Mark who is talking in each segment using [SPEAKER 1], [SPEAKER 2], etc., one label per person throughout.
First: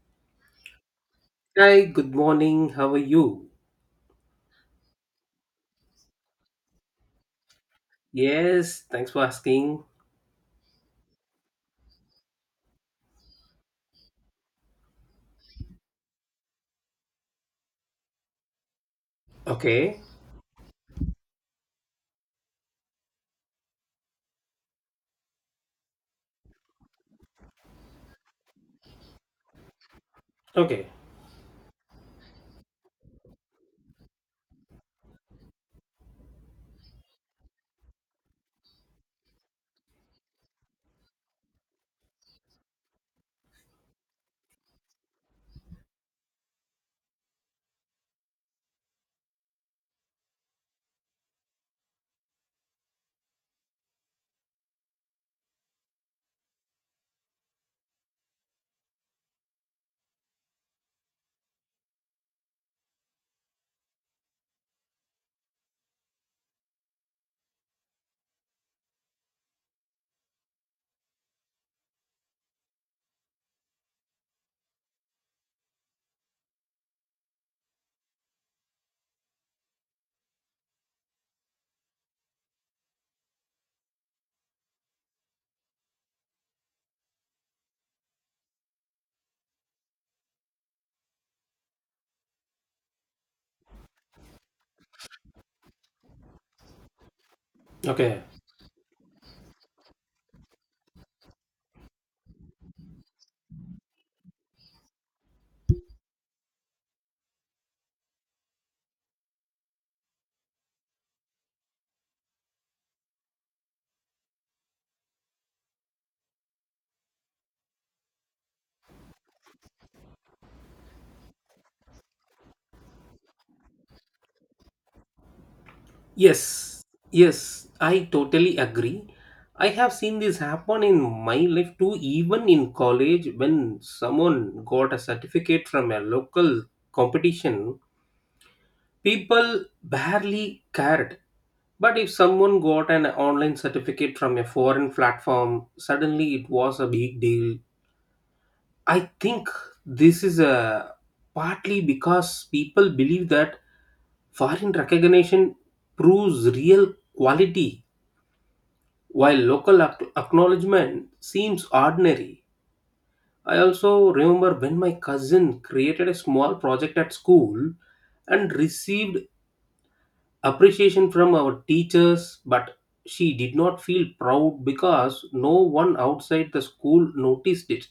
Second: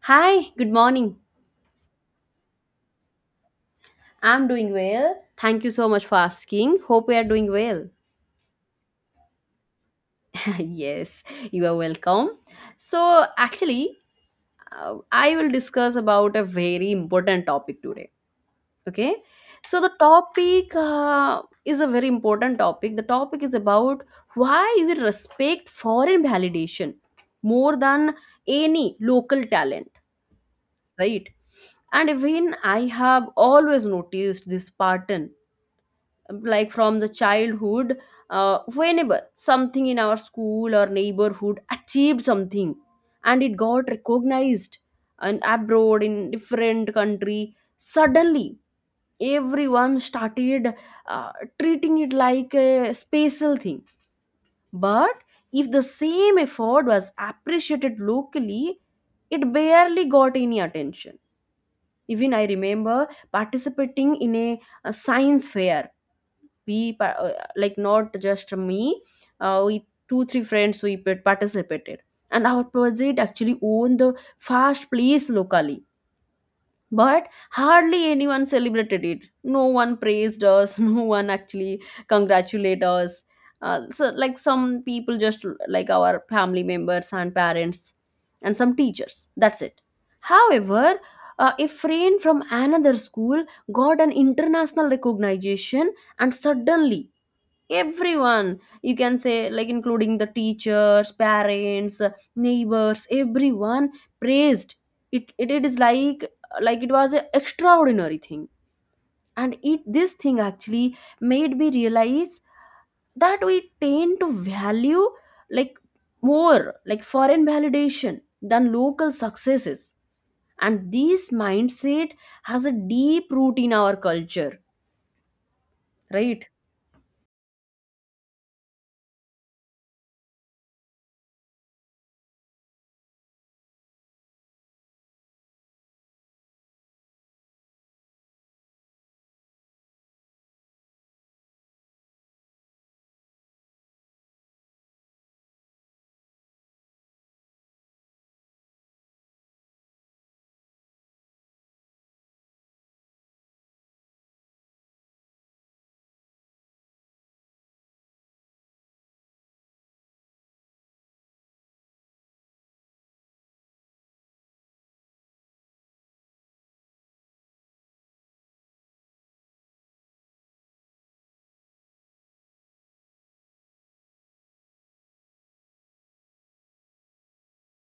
[SPEAKER 1] Hi, good morning.
[SPEAKER 2] Hi, good morning. How are you?
[SPEAKER 1] I'm doing well. Thank you so much for asking. Hope we are doing well.
[SPEAKER 2] Yes, thanks for asking.
[SPEAKER 1] yes, you are welcome. So, actually, I will discuss about a very important topic today. Okay? So, the
[SPEAKER 2] Okay,
[SPEAKER 1] topic is a very important topic. the topic is about why we respect foreign validation more than any local talent,
[SPEAKER 2] okay,
[SPEAKER 1] right? And even I have always noticed this pattern, like from the childhood. Whenever something in our school or neighborhood achieved something and it got recognized and abroad in different country, suddenly everyone started, uh, treating it like a special thing. But if the same effort was appreciated locally, it barely got any attention. Even I remember participating in a science fair. Like, not just me, we 2, 3 friends, participated, and our project actually won the first place locally, but hardly anyone celebrated it. No one praised us, no one actually congratulated us. So like, some people, just like our family members and parents and some teachers, that's it. However, a friend from another school got an international recognition, and suddenly,
[SPEAKER 2] okay.
[SPEAKER 1] everyone, you can say, like including the teachers, parents, neighbors, everyone praised It is like it was an extraordinary thing. And it This thing actually made me realize that we tend to value, like, more like foreign validation than local successes, and this mindset has a deep root in our culture, right?
[SPEAKER 2] Yes, yes, I totally agree. I have seen this happen in my life too, even in college when someone got a certificate from a local competition, people barely cared. But if someone got an online certificate from a foreign platform, suddenly it was a big deal. I think this is a partly because people believe that foreign recognition proves real quality, while local acknowledgement seems ordinary. I also remember when my cousin created a small project at school and received appreciation from our teachers, but she did not feel proud because no one outside the school noticed it.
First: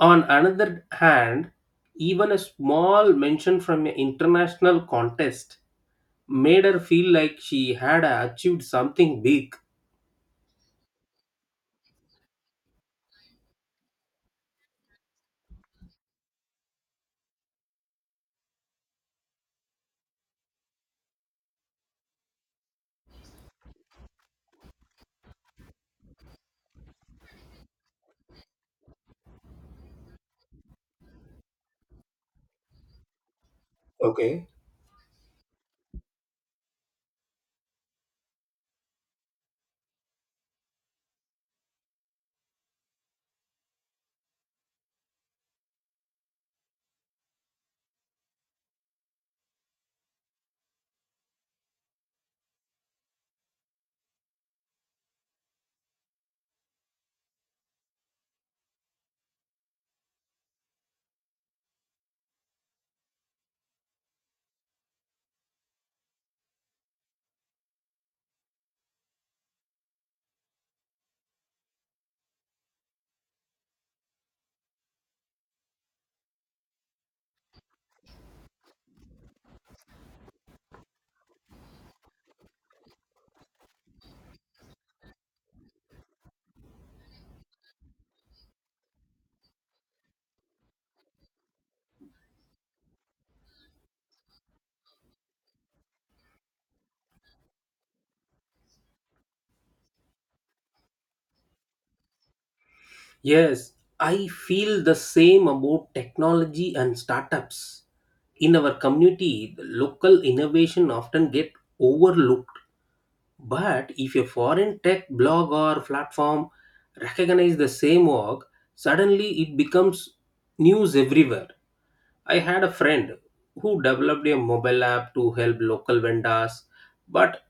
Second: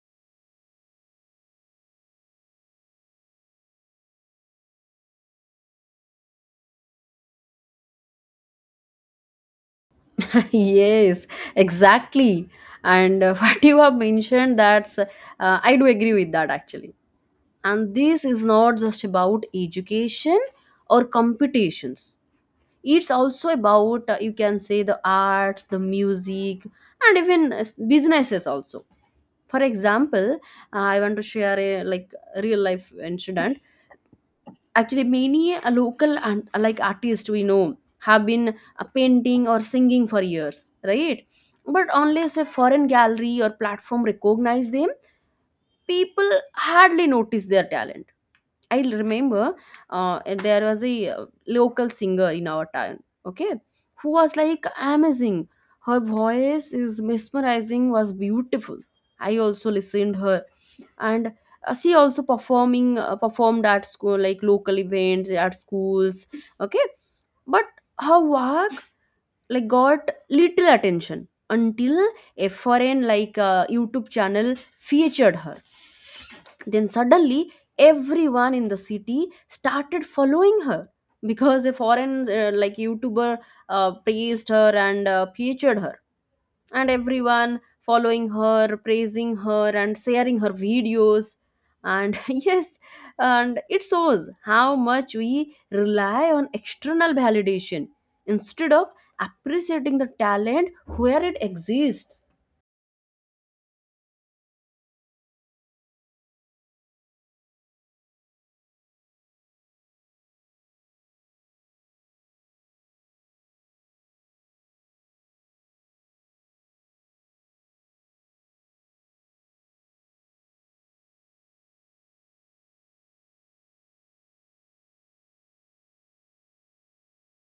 [SPEAKER 2] On another hand, even a small mention from an international contest made her feel like she had achieved something big.
[SPEAKER 1] Yes, exactly. And what you have mentioned, that's I do agree with that actually. And this is not just about education or competitions, it's also about, you can say, the arts, the music, and even businesses also. For example, I want to share a, like, real life incident.
[SPEAKER 2] Okay.
[SPEAKER 1] Actually, many local and, like, artists we know have been painting or singing for years, right? But unless a foreign gallery or platform recognize them, people hardly notice their talent. I remember, there was a, local singer in our town, okay, who was, like, amazing. Her voice is mesmerizing, was beautiful. I also listened her, and she also performing performed at school, like local events at schools, okay. But her work, like, got little attention until a foreign, like, YouTube channel featured her. Then suddenly, everyone in the city started following her because a foreign, like, YouTuber praised her and featured her, and everyone following her, praising her, and sharing her videos. And yes, and it shows how much we rely on external validation instead of appreciating the talent where it exists.
[SPEAKER 2] Yes, I feel the same about technology and startups. In our community, the local innovation often get overlooked. But if a foreign tech blog or platform recognize the same work, suddenly it becomes news everywhere. I had a friend who developed a mobile app to help local vendors, but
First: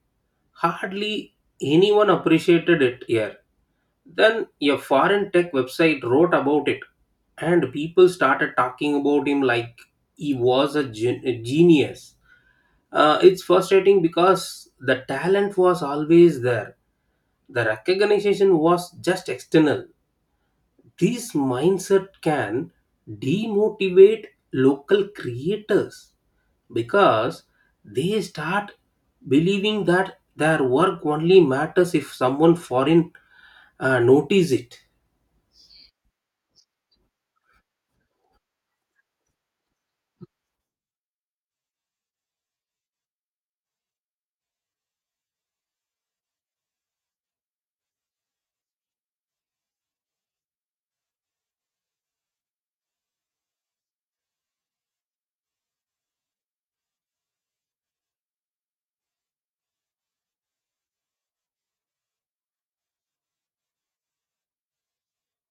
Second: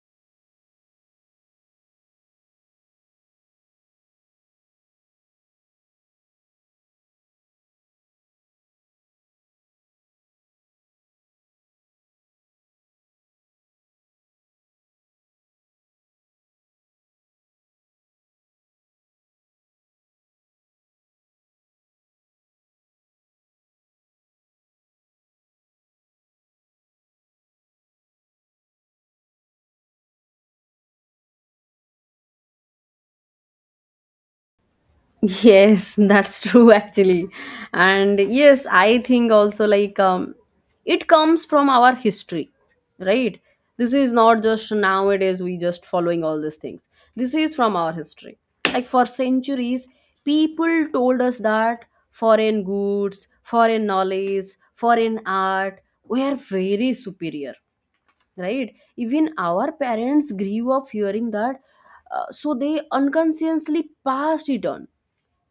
[SPEAKER 2] hardly anyone appreciated it here. Then a foreign tech website wrote about it, and people started talking about him like he was a genius. It's frustrating because the talent was always there, the recognition was just external. This mindset can demotivate local creators because they start believing that their work only matters if someone foreign notice it.
[SPEAKER 1] Yes, that's true actually. And yes, I think also, like, um, it comes from our history, right? This is not just nowadays we just following all these things. This is from our history. Like, for centuries, people told us that foreign goods, foreign knowledge, foreign art were very superior, right? Even our parents grew up hearing that. So they unconsciously passed it on.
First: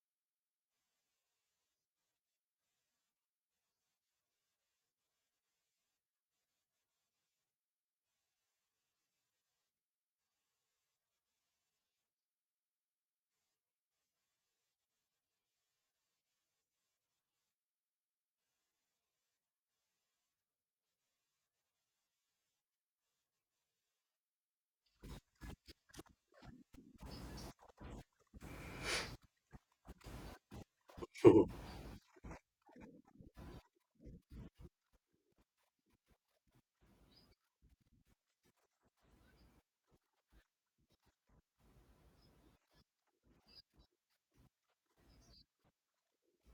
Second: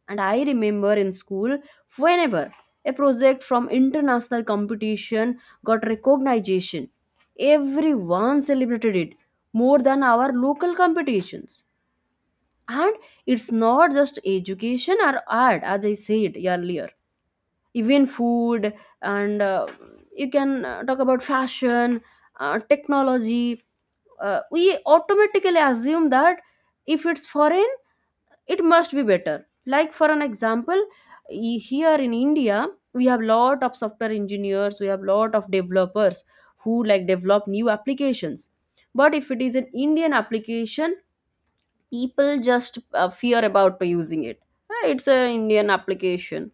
[SPEAKER 1] And I remember in school, whenever a project from international competition got recognition, everyone celebrated it more than our local competitions. And it's not just education or art, as I said earlier. Even food, and, you can, talk about fashion, technology. We automatically assume that if it's foreign, it must be better. Like, for an example, here in india, we have lot of software engineers, we have lot of developers who, like, develop new applications. But if it is an indian application, people just fear about using it. Ah, it's an indian application,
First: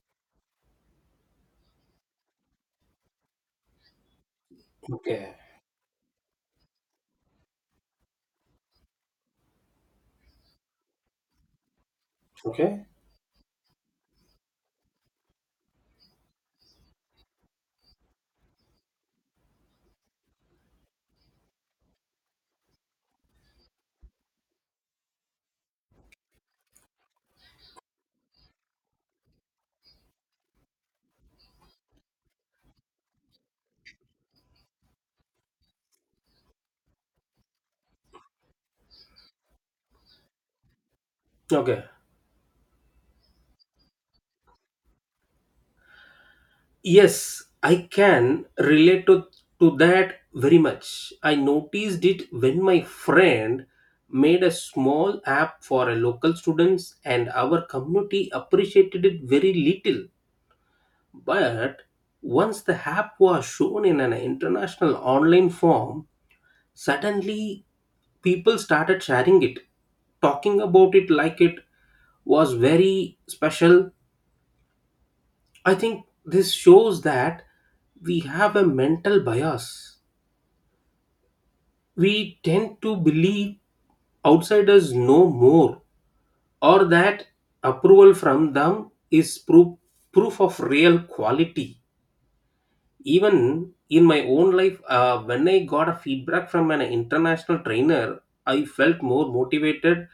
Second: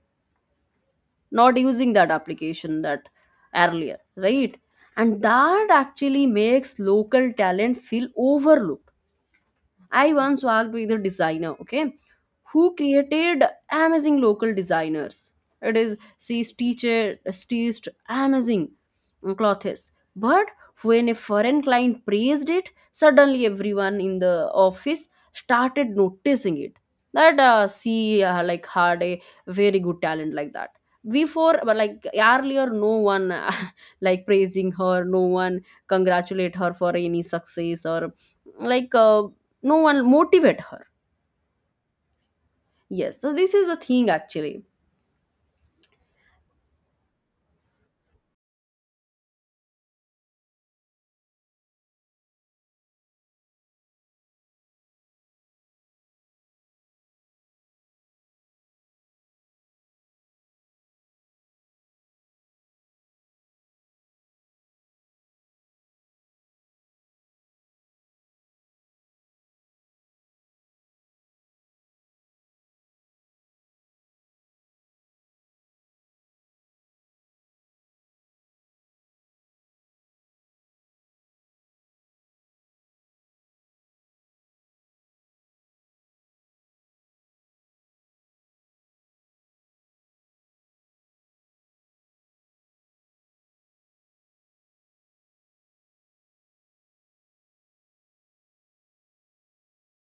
[SPEAKER 1] not using that application, that earlier, right? And
[SPEAKER 2] Okay.
[SPEAKER 1] that actually makes local talent feel overlooked. I once worked with a designer, okay, who
[SPEAKER 2] Okay.
[SPEAKER 1] created amazing local designers. It is, she teacher stitched amazing, clothes, but when a foreign client praised it, suddenly everyone in the office started noticing it. That she, like, had a very good talent like that. Before, but like earlier, no one, like, praising her, no one congratulate her for any success, or like, no one motivate her.
[SPEAKER 2] Okay,
[SPEAKER 1] Yes, so this is the thing actually.
[SPEAKER 2] yes, I can relate to that very much. I noticed it when my friend made a small app for a local students and our community appreciated it very little, but once the app was shown in an international online form, suddenly, people started sharing it, talking about it like it was very special. I think this shows that we have a mental bias. We tend to believe outsiders know more, or that approval from them is proof, proof of real quality. Even in my own life, when I got a feedback from an international trainer, I felt more motivated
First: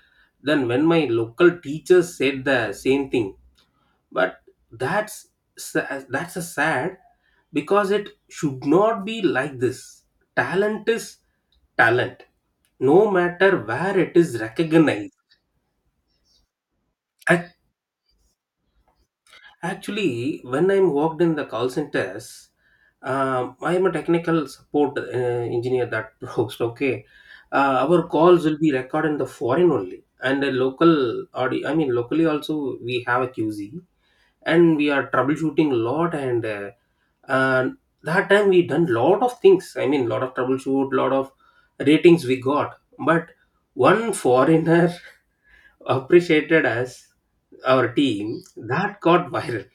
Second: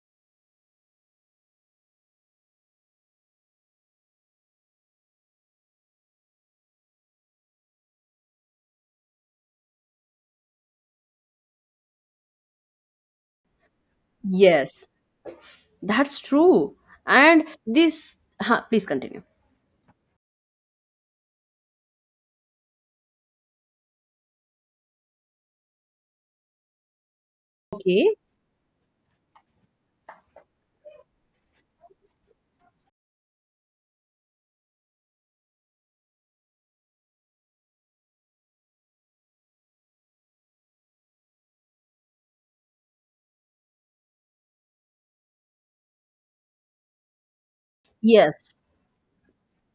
[SPEAKER 2] than when my local teachers said the same thing. But that's that's a sad because it should not be like this. Talent is talent, no matter where it is
[SPEAKER 1] Yes,
[SPEAKER 2] recognized.
[SPEAKER 1] that's true. And
[SPEAKER 2] I
[SPEAKER 1] this, huh, please continue.
[SPEAKER 2] Actually, when I'm worked in the call centers, I am a technical support engineer that works. Okay, our
[SPEAKER 1] Okay,
[SPEAKER 2] calls will be recorded in the foreign only, and the local audio. I mean, locally also we have a QZ, and we are troubleshooting a lot. And uh, that time we done lot of things. I mean, lot of troubleshoot, lot of ratings we got. But one foreigner appreciated us, our team,
[SPEAKER 1] yes,
[SPEAKER 2] that got viral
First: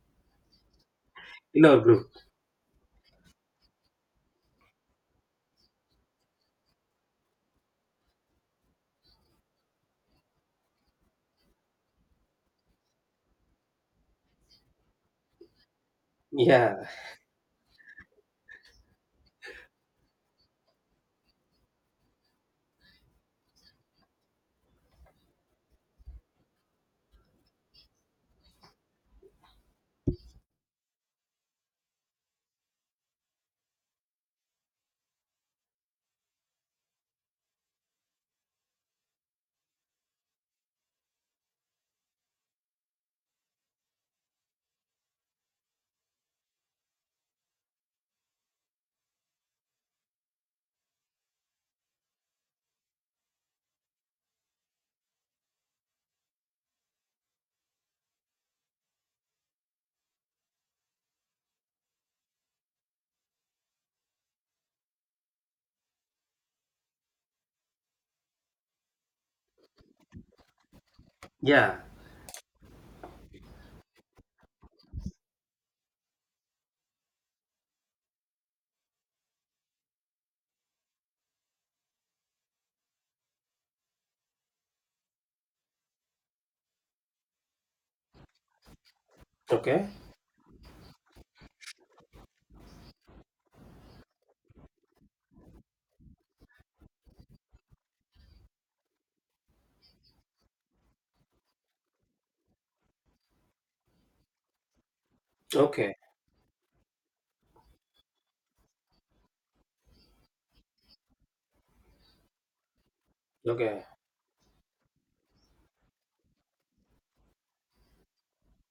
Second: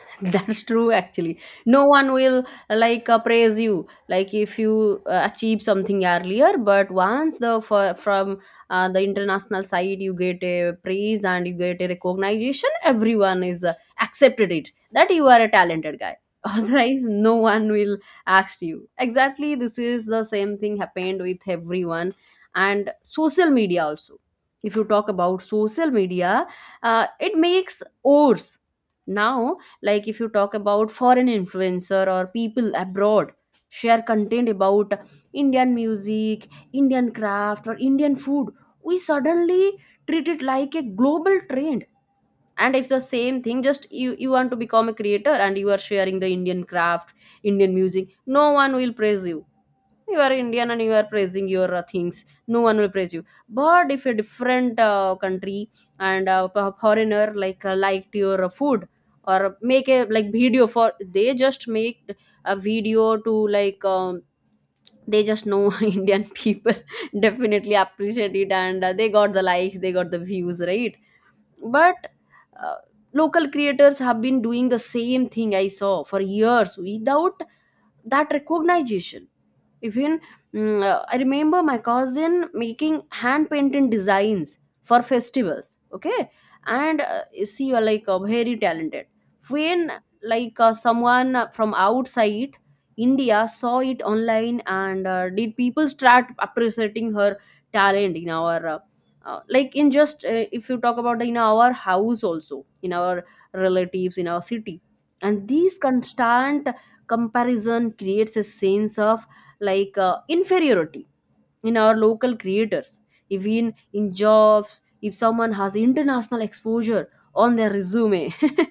[SPEAKER 1] that's true actually.
[SPEAKER 2] in our
[SPEAKER 1] No
[SPEAKER 2] group.
[SPEAKER 1] one will, like, praise you, like, if you achieve something earlier. But once the from the international side, you get a praise and you get a recognition, everyone is accepted it that you are a talented guy.
[SPEAKER 2] Yeah,
[SPEAKER 1] Otherwise no one will ask you. Exactly, this is the same thing happened with everyone. And social media also, if you talk about social media, it makes ours now, like, if you talk about foreign influencer or people abroad share content about indian music, indian craft or indian food, we suddenly treat it like a global trend. And if the same thing, just you, want to become a creator and you are sharing the indian craft, indian music, no one will praise you. You are Indian and you are praising your things. No one will praise you. But if a different country, and foreigner, like, liked your food, or make a, like, video for, they just make a video to like, they just know, Indian people definitely appreciate it, and they got the likes, they got the views, right?
[SPEAKER 2] yeah.
[SPEAKER 1] But uh, local creators have been doing the same thing, I saw, for years without that recognition. Even, I remember my cousin making hand painted designs for festivals. Okay, and you see, like, very talented.
[SPEAKER 2] Okay,
[SPEAKER 1] When, like, someone from outside India saw it online, and did people start appreciating her talent in our, like, in just, if you talk about, in our house also, in our relatives, in our city. And this
[SPEAKER 2] okay,
[SPEAKER 1] constant comparison creates a sense of, like, inferiority in our local creators. Even
[SPEAKER 2] okay,
[SPEAKER 1] in jobs, if someone has international exposure on their resume,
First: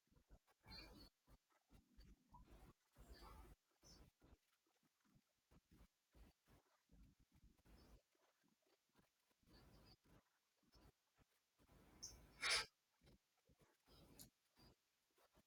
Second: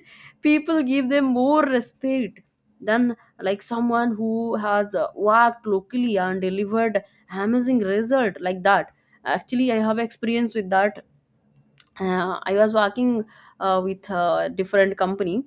[SPEAKER 1] people give them more respect than, like, someone who has worked locally and delivered amazing result like that. Actually I have experience with that. I was working with a different company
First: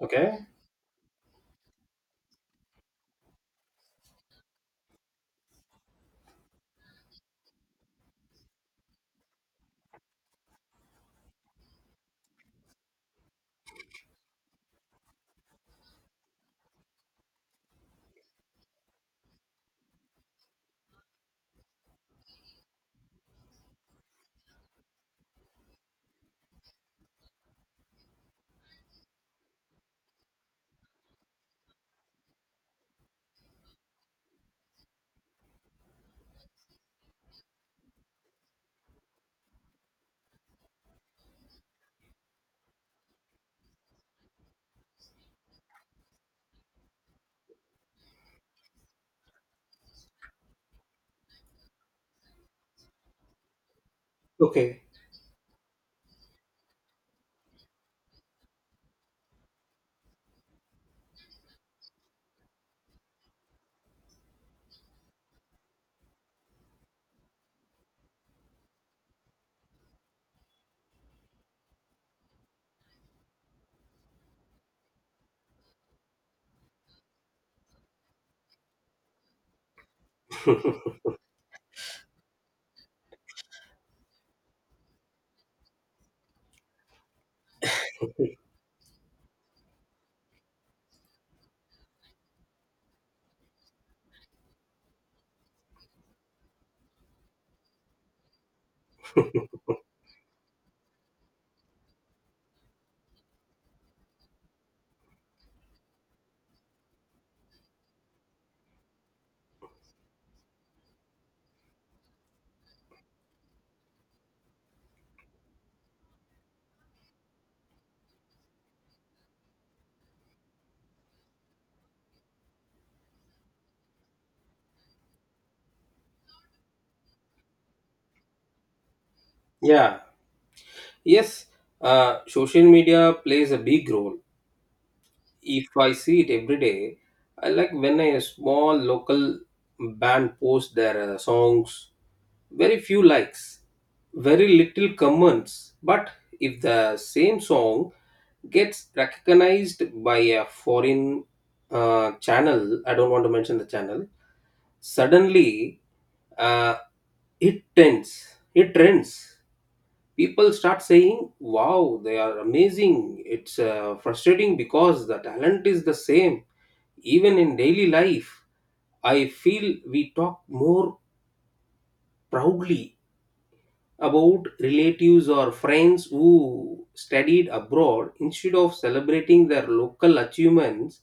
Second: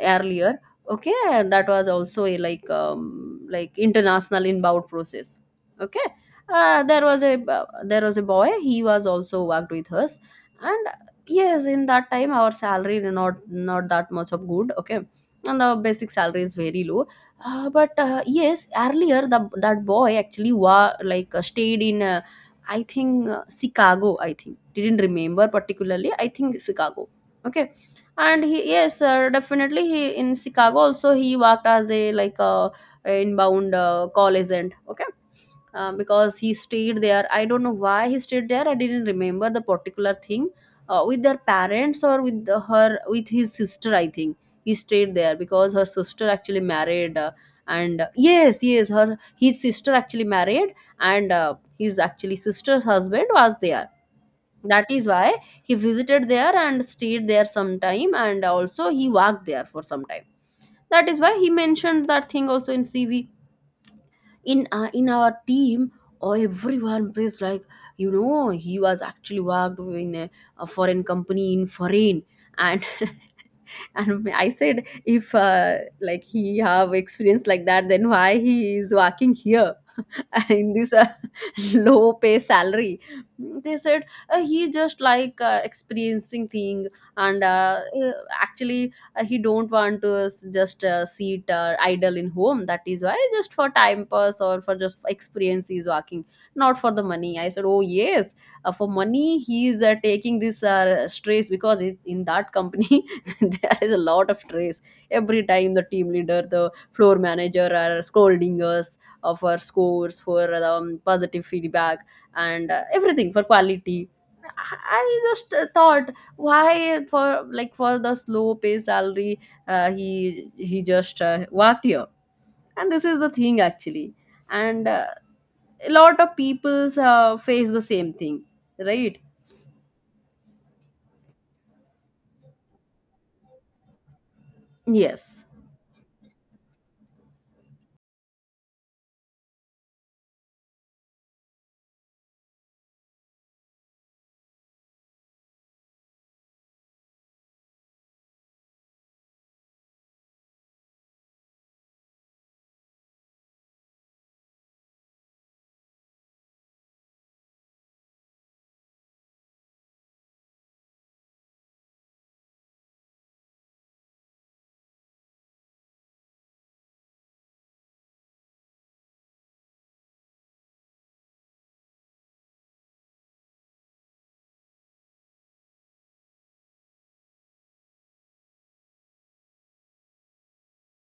[SPEAKER 2] okay,
[SPEAKER 1] earlier. Okay, and that was also a, like, like, international inbound process. Okay, there was a boy. He was also worked with us, and yes, in that time our salary, not that much of good. Okay, and the basic salary is very low. But Yes, earlier, the that boy actually like, stayed in a, I think, Chicago. I think, didn't remember particularly. I think Chicago. Okay, and he, yes, definitely he, in Chicago also he worked as a, like, a inbound, call agent. Okay, because he stayed there. I don't know why he stayed there. I didn't remember the particular thing, with their parents, or with her, with his sister, I think. He stayed there because her sister actually married. And Yes, yes, her his sister actually married, and his actually sister's husband was there.
[SPEAKER 2] okay.
[SPEAKER 1] That is why he visited there and stayed there some time, and also he worked there for some time. That is why he mentioned that thing also in CV, in, in our team, or everyone praised, like, you know, he was actually worked in a foreign company in foreign. And and I said, if, like, he have experience like that, then why he is working here, in this, low pay salary. They said, he just, like, experiencing thing. And Actually he don't want to just sit idle in home. That is why, just for time pass or for just experience, he is working, not for the money. I said, oh yes, for money he is taking this stress, because in that company there is a lot of stress. Every time the team leader, the floor manager are scolding us, for scores, for, positive feedback, and everything, for quality. I just thought, why, for, like, for the slow pay salary, uh, he he just worked here. And this is the thing actually. And, a lot of people's face the same thing, right?
[SPEAKER 2] Yeah, yes, social media plays a big role.
[SPEAKER 1] Yes,
[SPEAKER 2] If I see it every day, I like when a small local band posts their songs, very few likes, very little comments. But if the same song gets recognized by a foreign channel, I don't want to mention the channel, suddenly uh, it trends. It trends. People start saying, "Wow, they are amazing." It's frustrating because the talent is the same. Even in daily life, I feel we talk more proudly about relatives or friends who studied abroad instead of celebrating their local achievements.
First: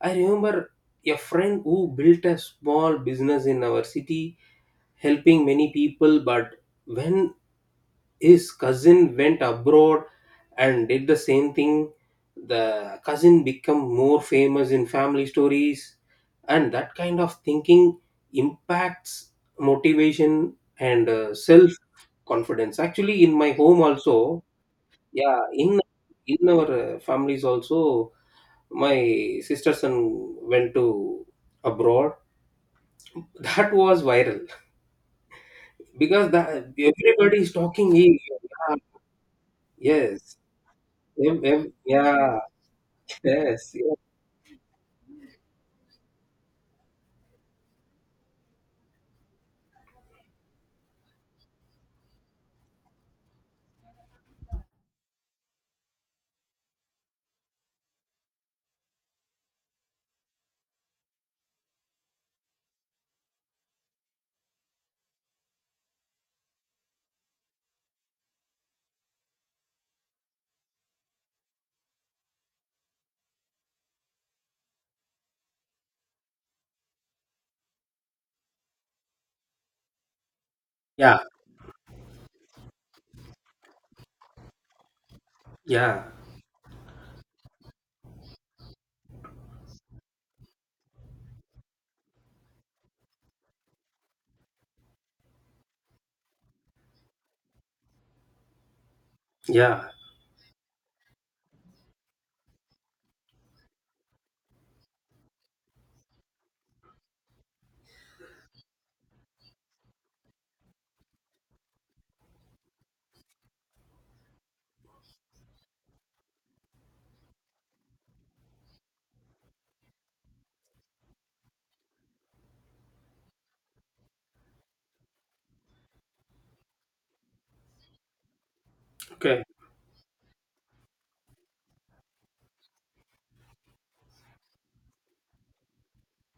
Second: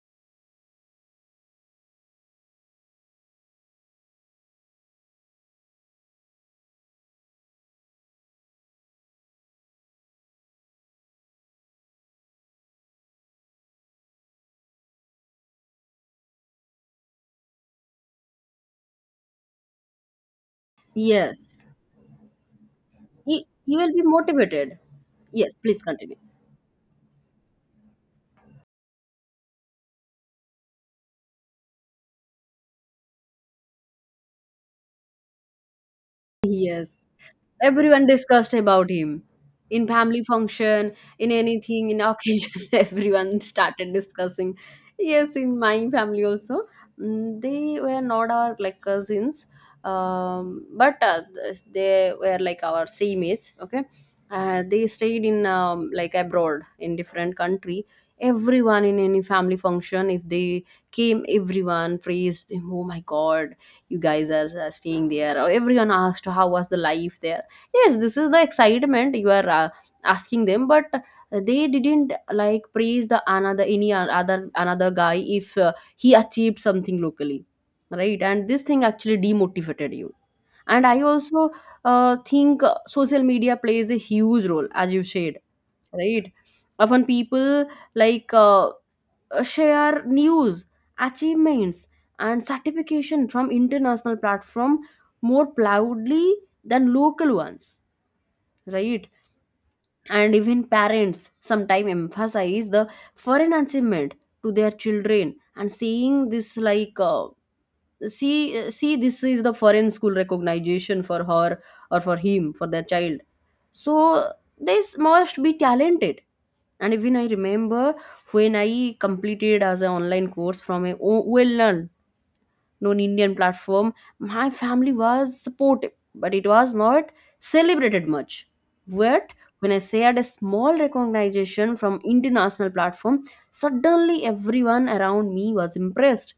[SPEAKER 2] I remember a friend who built a small business in our city helping many people, but when his cousin went abroad and did the same thing, the cousin become more famous in family stories, and that kind of thinking impacts motivation and
[SPEAKER 1] yes,
[SPEAKER 2] self confidence. Actually, in
[SPEAKER 1] he,
[SPEAKER 2] my
[SPEAKER 1] he
[SPEAKER 2] home
[SPEAKER 1] will be
[SPEAKER 2] also.
[SPEAKER 1] motivated.
[SPEAKER 2] Yeah,
[SPEAKER 1] Yes,
[SPEAKER 2] in
[SPEAKER 1] please continue.
[SPEAKER 2] in our families also, my sister son went to abroad. That was viral because that,
[SPEAKER 1] Yes,
[SPEAKER 2] everybody is talking,
[SPEAKER 1] everyone
[SPEAKER 2] eh,
[SPEAKER 1] discussed
[SPEAKER 2] yeah,
[SPEAKER 1] about him in
[SPEAKER 2] yes,
[SPEAKER 1] family function, in
[SPEAKER 2] em, em,
[SPEAKER 1] anything, in
[SPEAKER 2] yeah,
[SPEAKER 1] occasion. Everyone
[SPEAKER 2] yes, yeah,
[SPEAKER 1] started discussing. Yes, in my family also, they were not our, like, cousins, but they were, like, our same age, okay. They stayed in, like, abroad in different country. Everyone in any family function, if they came, everyone praised him, oh my god, you guys are staying there, or everyone asked How was the life there? Yes, this is the excitement. You are asking them, but they didn't like praise the another any other another guy if he achieved something locally, right? And this thing actually demotivated you. And I
[SPEAKER 2] yeah,
[SPEAKER 1] also think social media plays a huge role as you said,
[SPEAKER 2] yeah,
[SPEAKER 1] right? Often people like uh, share news, achievements and certification from international platform more proudly than local ones, right?
[SPEAKER 2] yeah.
[SPEAKER 1] And even parents sometimes emphasize the foreign achievement to their children and saying this like, see, this is the foreign school recognition for her or for him, for their child. So they must be talented. And even I remember when I completed as an online course from a well known Indian platform, my family was supportive, but it was not celebrated much. But
[SPEAKER 2] Okay.
[SPEAKER 1] when I shared a small recognition from international platform, suddenly everyone around me was impressed,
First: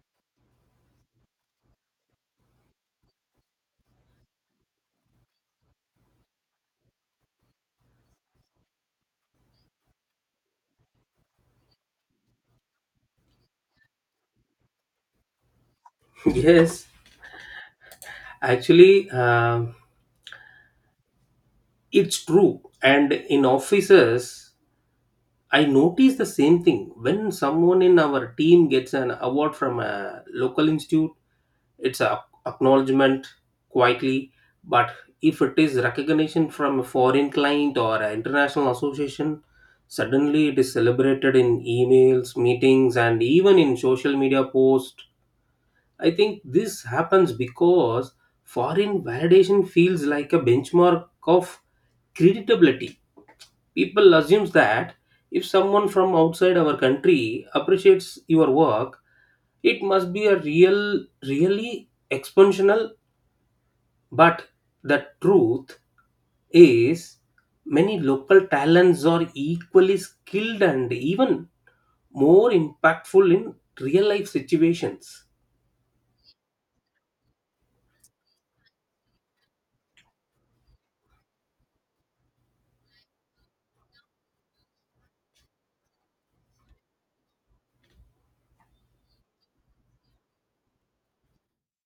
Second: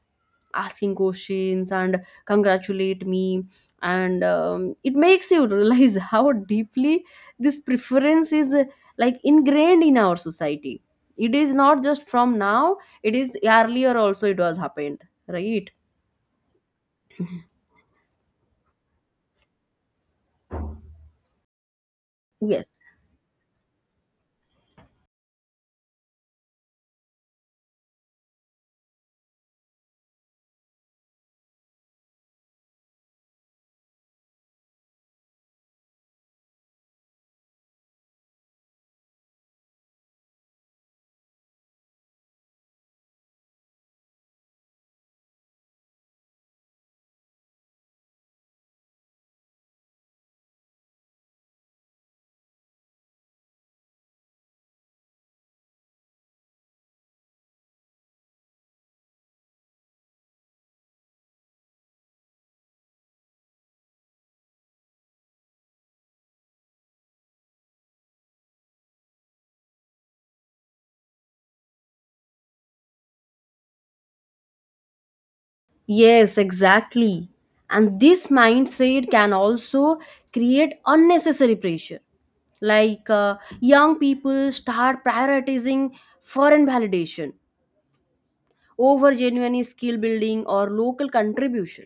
[SPEAKER 1] asking questions and congratulate me. And it makes you realize how deeply this preference is like ingrained in our society. It is not just from now, it is earlier also it was happened, right?
[SPEAKER 2] Yes, actually, it's true.
[SPEAKER 1] Yes.
[SPEAKER 2] And in offices I notice the same thing when someone in our team gets an award from a local institute, it's a acknowledgement quietly, but if it is recognition from a foreign client or an international association, suddenly it is celebrated in emails, meetings, and even in social media posts. I think this happens because foreign validation feels like a benchmark of creditability. People assumes that if someone from outside our country appreciates your work, it must be a real, really expansional. But the truth is, many local talents are equally skilled and even more impactful in real life situations.
[SPEAKER 1] Yes, exactly. And this mindset can also create unnecessary pressure. Like, young people start prioritizing foreign validation over genuine skill building or local contribution.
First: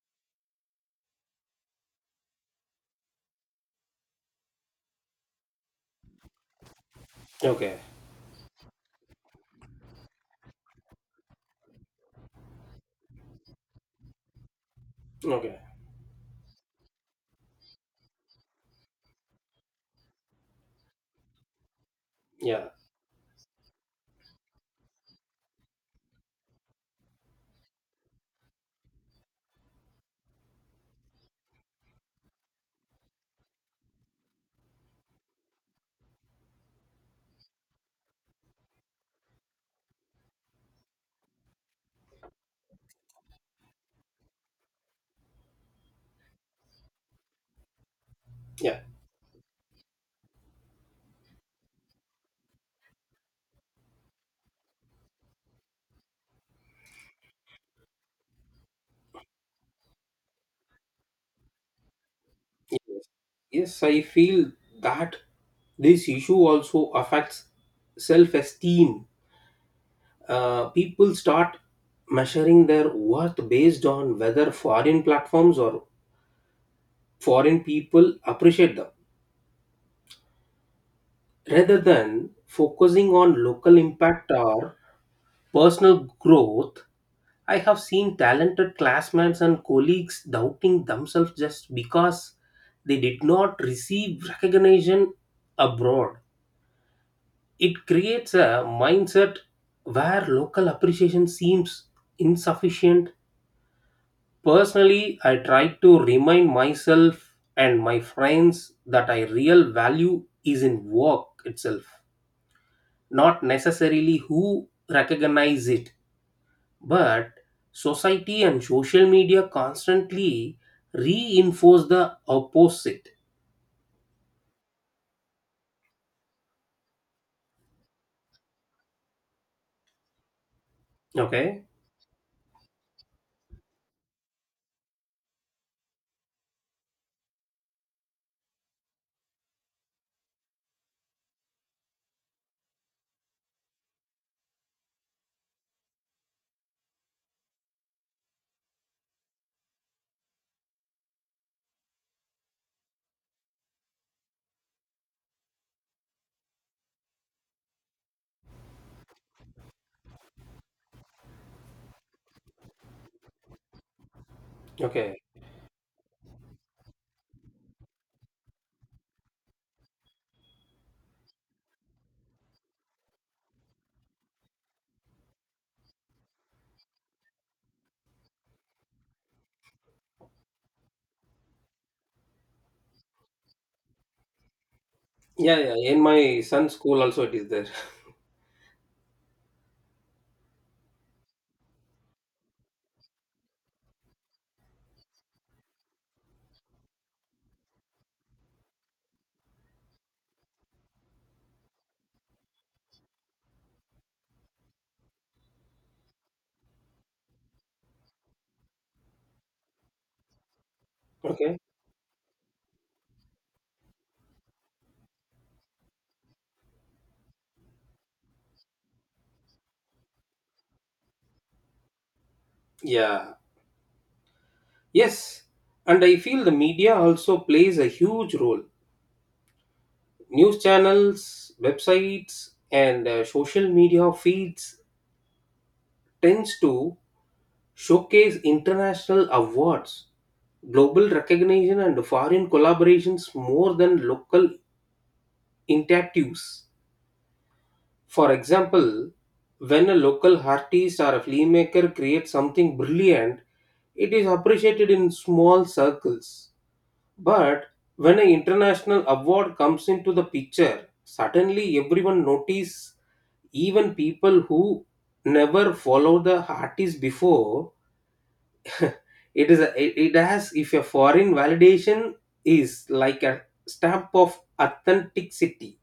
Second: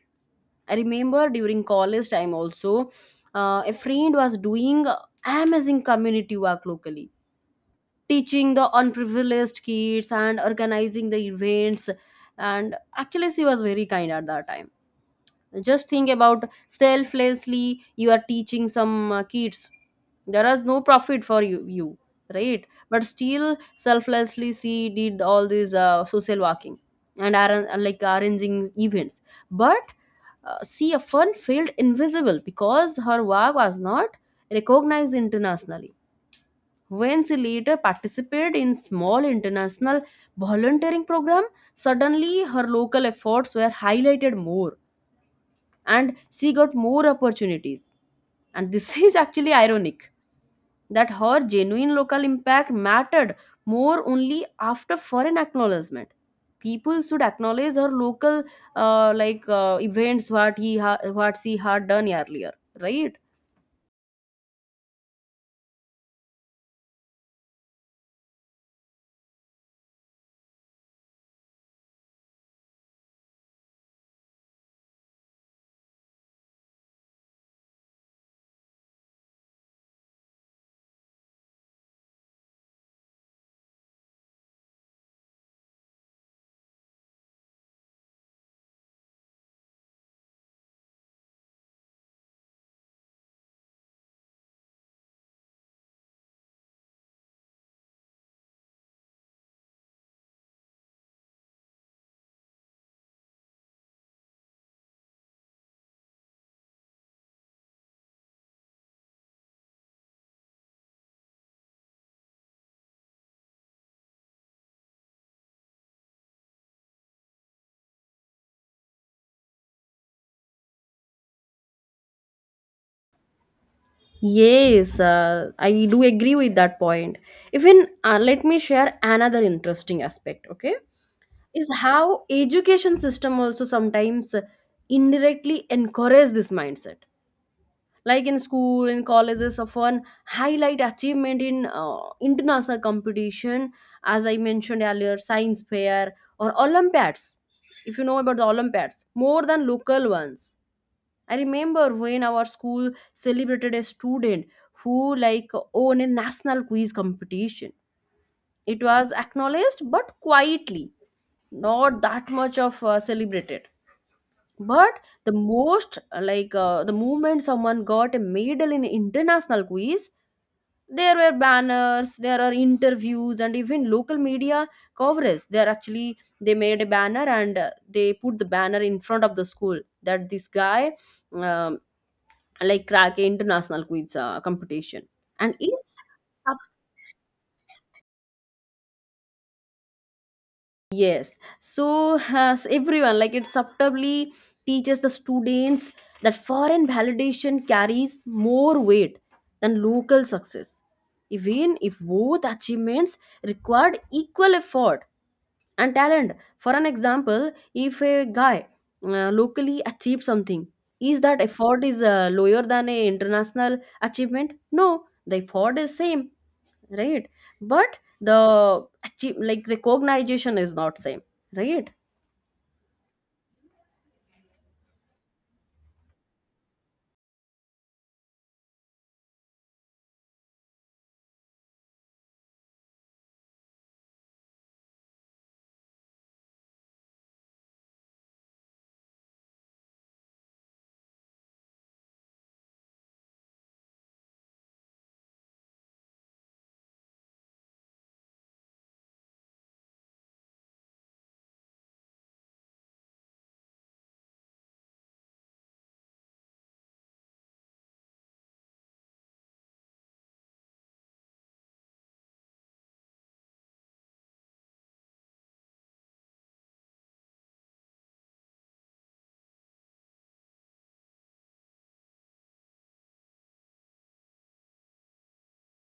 [SPEAKER 1] I remember during college time also, a friend was doing amazing community work locally,
[SPEAKER 2] Okay.
[SPEAKER 1] teaching the unprivileged kids and organizing the events. And actually, she was very kind at that time.
[SPEAKER 2] Okay.
[SPEAKER 1] Just think about selflessly you are teaching some kids, there is no profit for you, you
[SPEAKER 2] Yeah.
[SPEAKER 1] right? But still selflessly she did all these social working and like arranging events. But she often felt invisible because her work was not recognized internationally. When she later participated in small international volunteering program, suddenly her local efforts were highlighted more and she got more opportunities. And
[SPEAKER 2] Yeah.
[SPEAKER 1] this is actually ironic that her genuine local impact mattered more only after foreign acknowledgement. People should acknowledge her local events, what what she had done earlier,
[SPEAKER 2] Yes,
[SPEAKER 1] right?
[SPEAKER 2] yes, I feel that this issue also affects self esteem. People start measuring their worth based on whether foreign platforms or foreign people appreciate them. Rather than focusing on local impact or personal growth, I have seen talented classmates and colleagues doubting themselves just because they did not receive recognition abroad. It creates a mindset where local appreciation seems insufficient. Personally, I try to remind myself and my friends that I real value is in work itself, not necessarily who recognize it, but society and social media constantly reinforce the opposite.
[SPEAKER 1] Yes, I do agree with that point. Even let me share another interesting aspect. Okay,
[SPEAKER 2] Okay.
[SPEAKER 1] is how education system also sometimes indirectly encourage this mindset, like in school, in colleges of one highlight achievement in international competition. As I mentioned earlier, science fair or olympiads, if you know about the olympiads, more than local ones. I remember when our school celebrated a student who like won a national quiz competition, it was acknowledged but quietly, not that much of celebrated. But
[SPEAKER 2] Okay.
[SPEAKER 1] the most the moment someone got a medal in international quiz, there were banners, there are interviews and even local media coverage. There actually they made a banner and they put the banner in front of the school that this guy um, like crack a international quiz competition. And
[SPEAKER 2] Yeah, yeah.
[SPEAKER 1] it's.
[SPEAKER 2] In my son's school also it is there.
[SPEAKER 1] Yes. So has everyone, like it subtly teaches the students that foreign validation carries more weight than local success, even if both achievements required equal effort and talent. For an example, if a guy locally achieves something, is that
[SPEAKER 2] Okay.
[SPEAKER 1] effort is lower than a international achievement? No, the effort is same, right? But the achieve, like recognition is not same, right?
[SPEAKER 2] Yeah. Yes. And I feel the media also plays a huge role. News channels, websites, and social media feeds tends to showcase international awards, global recognition and foreign collaborations more than local initiatives. For example, when a local artist or a filmmaker creates something brilliant, it is appreciated in small circles. But when an international award comes into the picture, suddenly everyone notices, even people who never followed the artist before. It is it has, if a foreign validation is like a stamp of authenticity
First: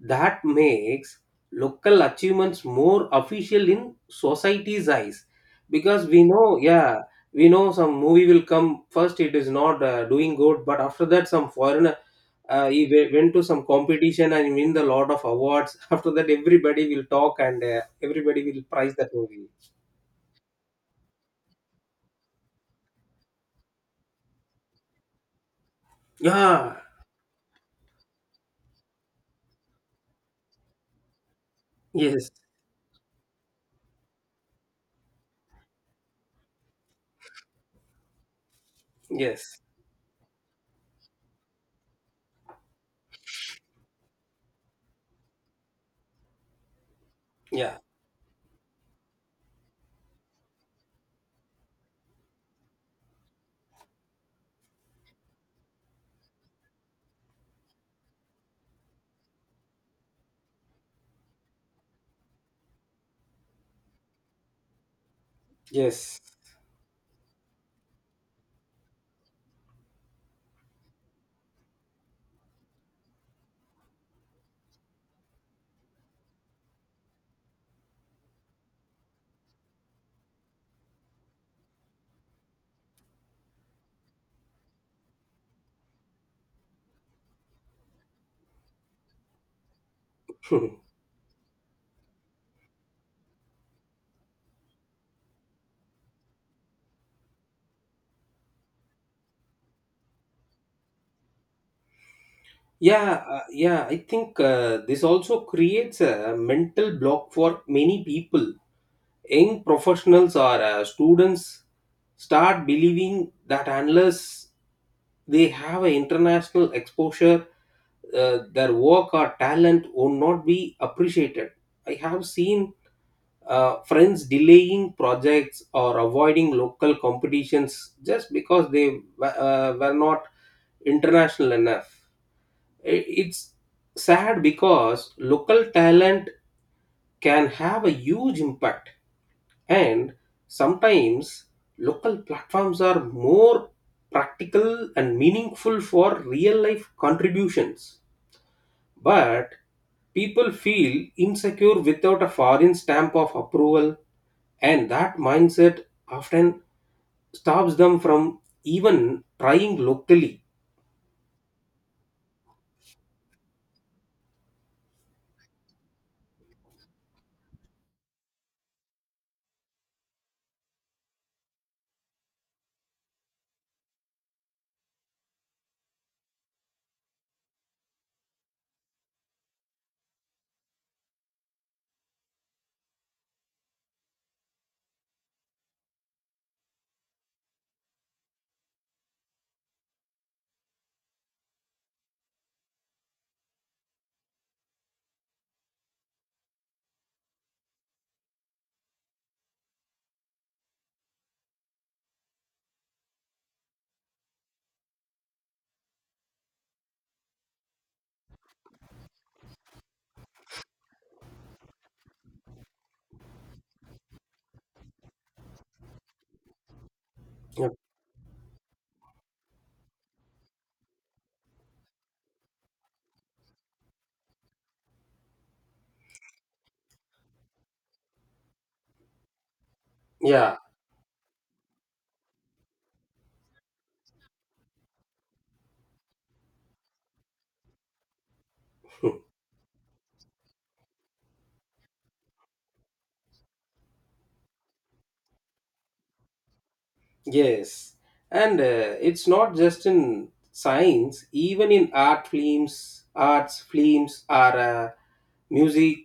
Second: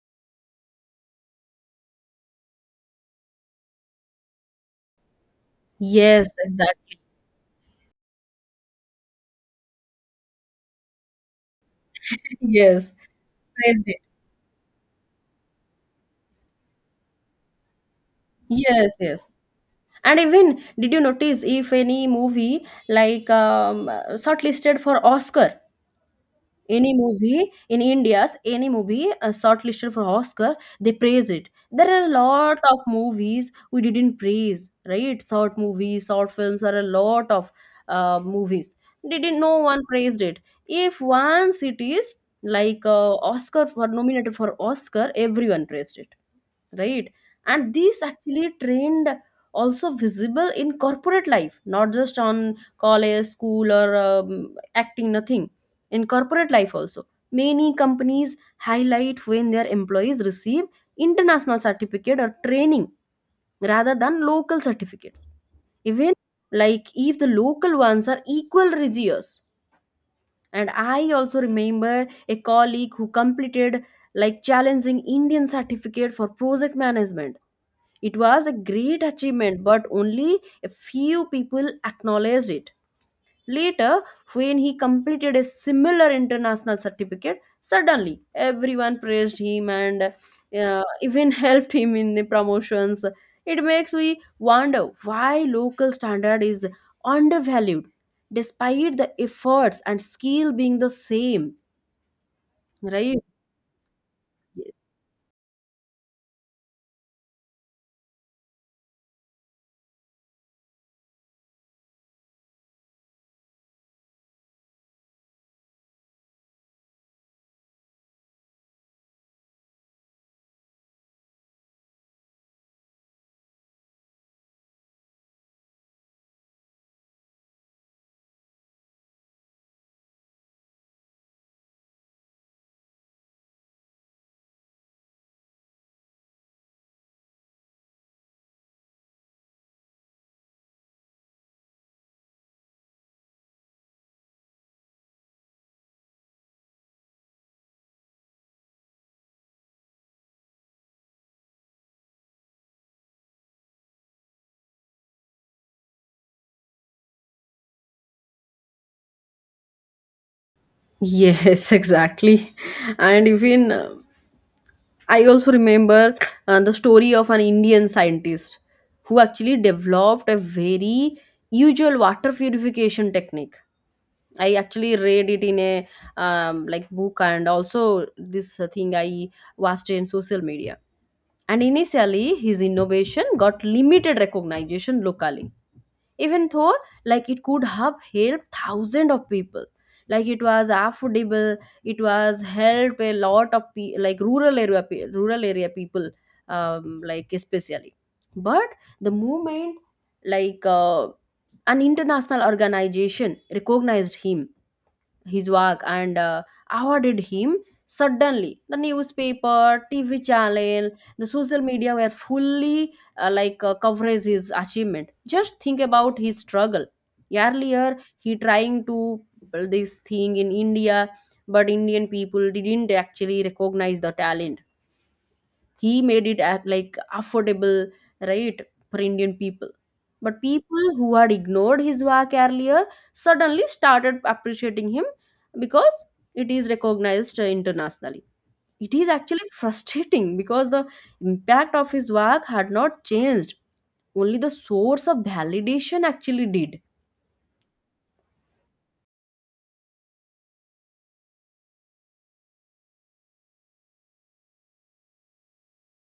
[SPEAKER 2] that makes local achievements more official in society's eyes, because we
[SPEAKER 1] Yes,
[SPEAKER 2] know,
[SPEAKER 1] exactly.
[SPEAKER 2] yeah, we know some movie will come first, it is not doing good, but after that some foreigner
[SPEAKER 1] Yes,
[SPEAKER 2] went to some
[SPEAKER 1] praised it.
[SPEAKER 2] competition and win the lot of awards. After that everybody will talk and everybody will
[SPEAKER 1] Yes,
[SPEAKER 2] prize that
[SPEAKER 1] yes.
[SPEAKER 2] movie.
[SPEAKER 1] And even did you notice if any movie like shortlisted for oscar,
[SPEAKER 2] Yeah,
[SPEAKER 1] any movie in india's any movie shortlisted for oscar, they praise it. There are a
[SPEAKER 2] yes,
[SPEAKER 1] lot of movies we didn't praise, right? Short movies, short films, are a lot of movies, didn't no
[SPEAKER 2] yes,
[SPEAKER 1] one praised it. If once it is like, oscar for nominated for oscar, everyone praised it, right? And
[SPEAKER 2] yeah.
[SPEAKER 1] these actually trained also visible in corporate life, not just on college, school or acting, nothing. In corporate life also, many companies highlight when their employees receive international certificate or training rather than local certificates, even
[SPEAKER 2] Yes.
[SPEAKER 1] like if the local ones are equal rigorous. And I also remember a colleague who completed like challenging indian certificate for project management. It was a great achievement, but only a few people acknowledged it. Later, when he completed a similar international certificate, suddenly everyone praised him and even helped him in the promotions. It makes me wonder why local standard is undervalued despite the efforts and skill being the same, right?
[SPEAKER 2] Yeah, yeah. I think this also creates a mental block for many people. Young professionals or students start believing that unless they have an international exposure, their work or talent will not be appreciated. I have seen friends delaying projects or avoiding local competitions just because they were not international enough. It's sad because local talent can have a huge impact, and sometimes local platforms are more practical and meaningful for real life contributions. But people feel insecure without a foreign stamp of approval, and that mindset often stops them from even trying locally.
[SPEAKER 1] Yes, exactly. And even I also remember the story of an Indian scientist who actually developed a very usual water purification technique. I actually read it in a like book and also this thing I watched in social media. And initially, his innovation got limited recognition locally, even though like it could have helped thousands of people, like it was affordable, it was helped a lot of like rural area rural area people, like especially. But the movement like, an international organization recognized him, his work and awarded him. Suddenly the newspaper, tv channel, the social media were fully coverage his achievement. Just think about his struggle. Earlier he trying to build this thing in india, but indian people didn't actually recognize the talent. He made it act like affordable, right, for Indian people. But
[SPEAKER 2] Yeah,
[SPEAKER 1] people who had ignored his work earlier suddenly started appreciating him because it is recognized internationally. It is actually frustrating because the impact of his work had not changed. Only the source of validation actually did.
[SPEAKER 2] yes, and it's not just in science. Even in arts films are music.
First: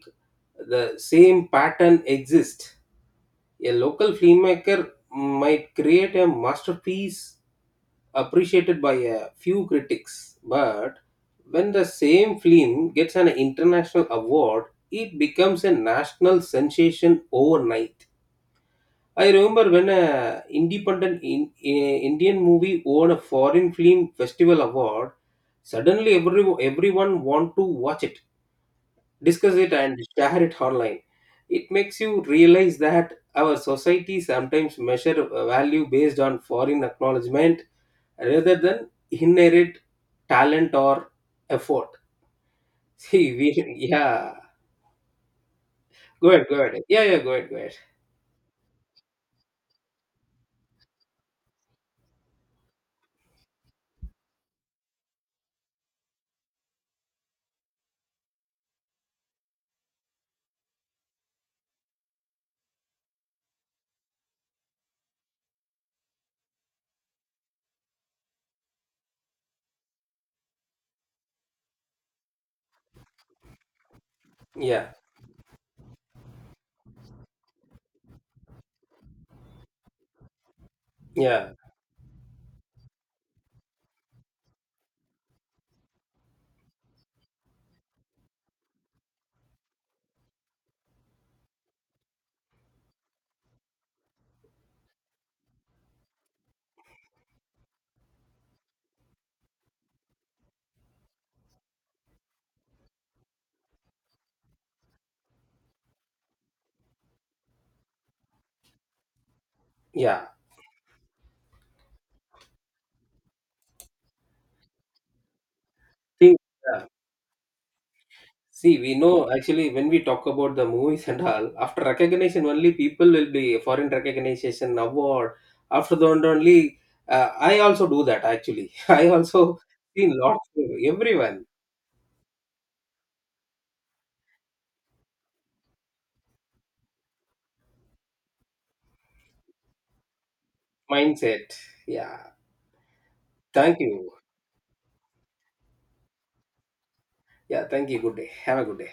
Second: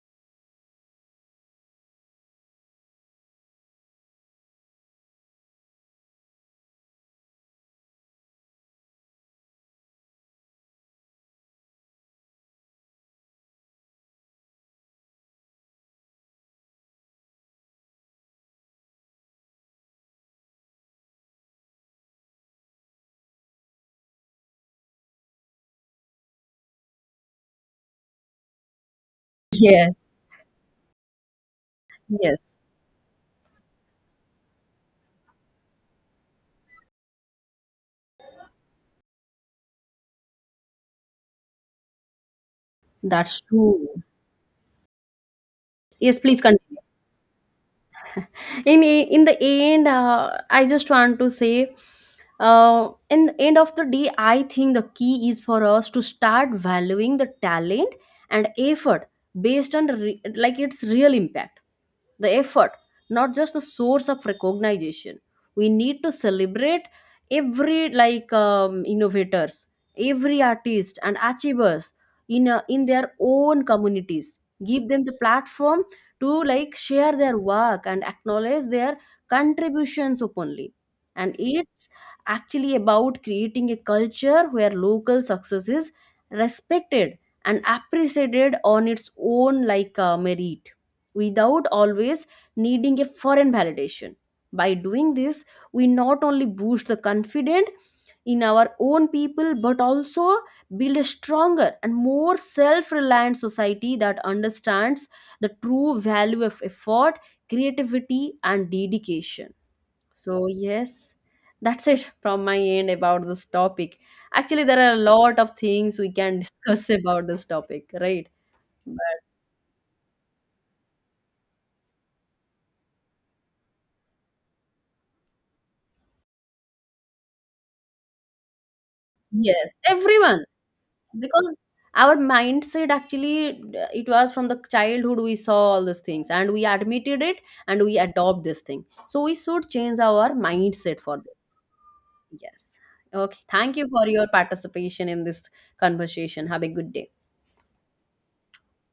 [SPEAKER 2] The same pattern exists. A local filmmaker might create a masterpiece appreciated by a few critics, but when the same film gets an international award, it becomes a national sensation overnight. I remember when a independent in, a Indian movie won a foreign film festival award. Suddenly, everyone want to watch it, discuss it,
[SPEAKER 1] Yes,
[SPEAKER 2] and share it online. It makes you
[SPEAKER 1] yes,
[SPEAKER 2] realize that our society sometimes measure value based on foreign acknowledgement rather than inherent talent or effort. See,
[SPEAKER 1] that's
[SPEAKER 2] we
[SPEAKER 1] true.
[SPEAKER 2] yeah.
[SPEAKER 1] Yes,
[SPEAKER 2] Go
[SPEAKER 1] please
[SPEAKER 2] ahead, go ahead.
[SPEAKER 1] continue.
[SPEAKER 2] Yeah, yeah, go ahead, go ahead.
[SPEAKER 1] In the end I just want to say, uh, in the end of the day, I think the key is for us to start valuing the talent and effort based on like its real impact, the effort, not just the source of recognition. We need to celebrate every like, innovators, every artist and achievers in a, in their own communities.
[SPEAKER 2] Yeah,
[SPEAKER 1] Give them the platform to like share their work and acknowledge their contributions openly. And
[SPEAKER 2] yeah,
[SPEAKER 1] it's actually about creating a culture where local success is respected and appreciated on its own like, merit, without always needing a foreign validation. By doing this, we not only boost the confidence in our own people but also build a stronger and more self reliant society that understands the true value of effort, creativity, and dedication.
[SPEAKER 2] yeah.
[SPEAKER 1] So, yes, that's it from my end about this topic. Actually, there are a lot of things we
[SPEAKER 2] See,
[SPEAKER 1] can
[SPEAKER 2] yeah.
[SPEAKER 1] discuss about this topic, right?
[SPEAKER 2] See, we
[SPEAKER 1] But
[SPEAKER 2] know actually when we talk about the movies and all, after recognition only people will be foreign recognition award. After that only, I also do that actually. I also
[SPEAKER 1] yes,
[SPEAKER 2] seen
[SPEAKER 1] everyone,
[SPEAKER 2] lots of everyone
[SPEAKER 1] because our mindset actually it was from the childhood we saw all these things and we admitted it and we adopt this thing, so we should change our mindset for
[SPEAKER 2] mindset.
[SPEAKER 1] this.
[SPEAKER 2] Yeah,
[SPEAKER 1] Yes. Okay, thank
[SPEAKER 2] thank
[SPEAKER 1] you for
[SPEAKER 2] you.
[SPEAKER 1] your participation in this conversation. Have a good day.
[SPEAKER 2] Yeah, thank you. Good day. Have a good day.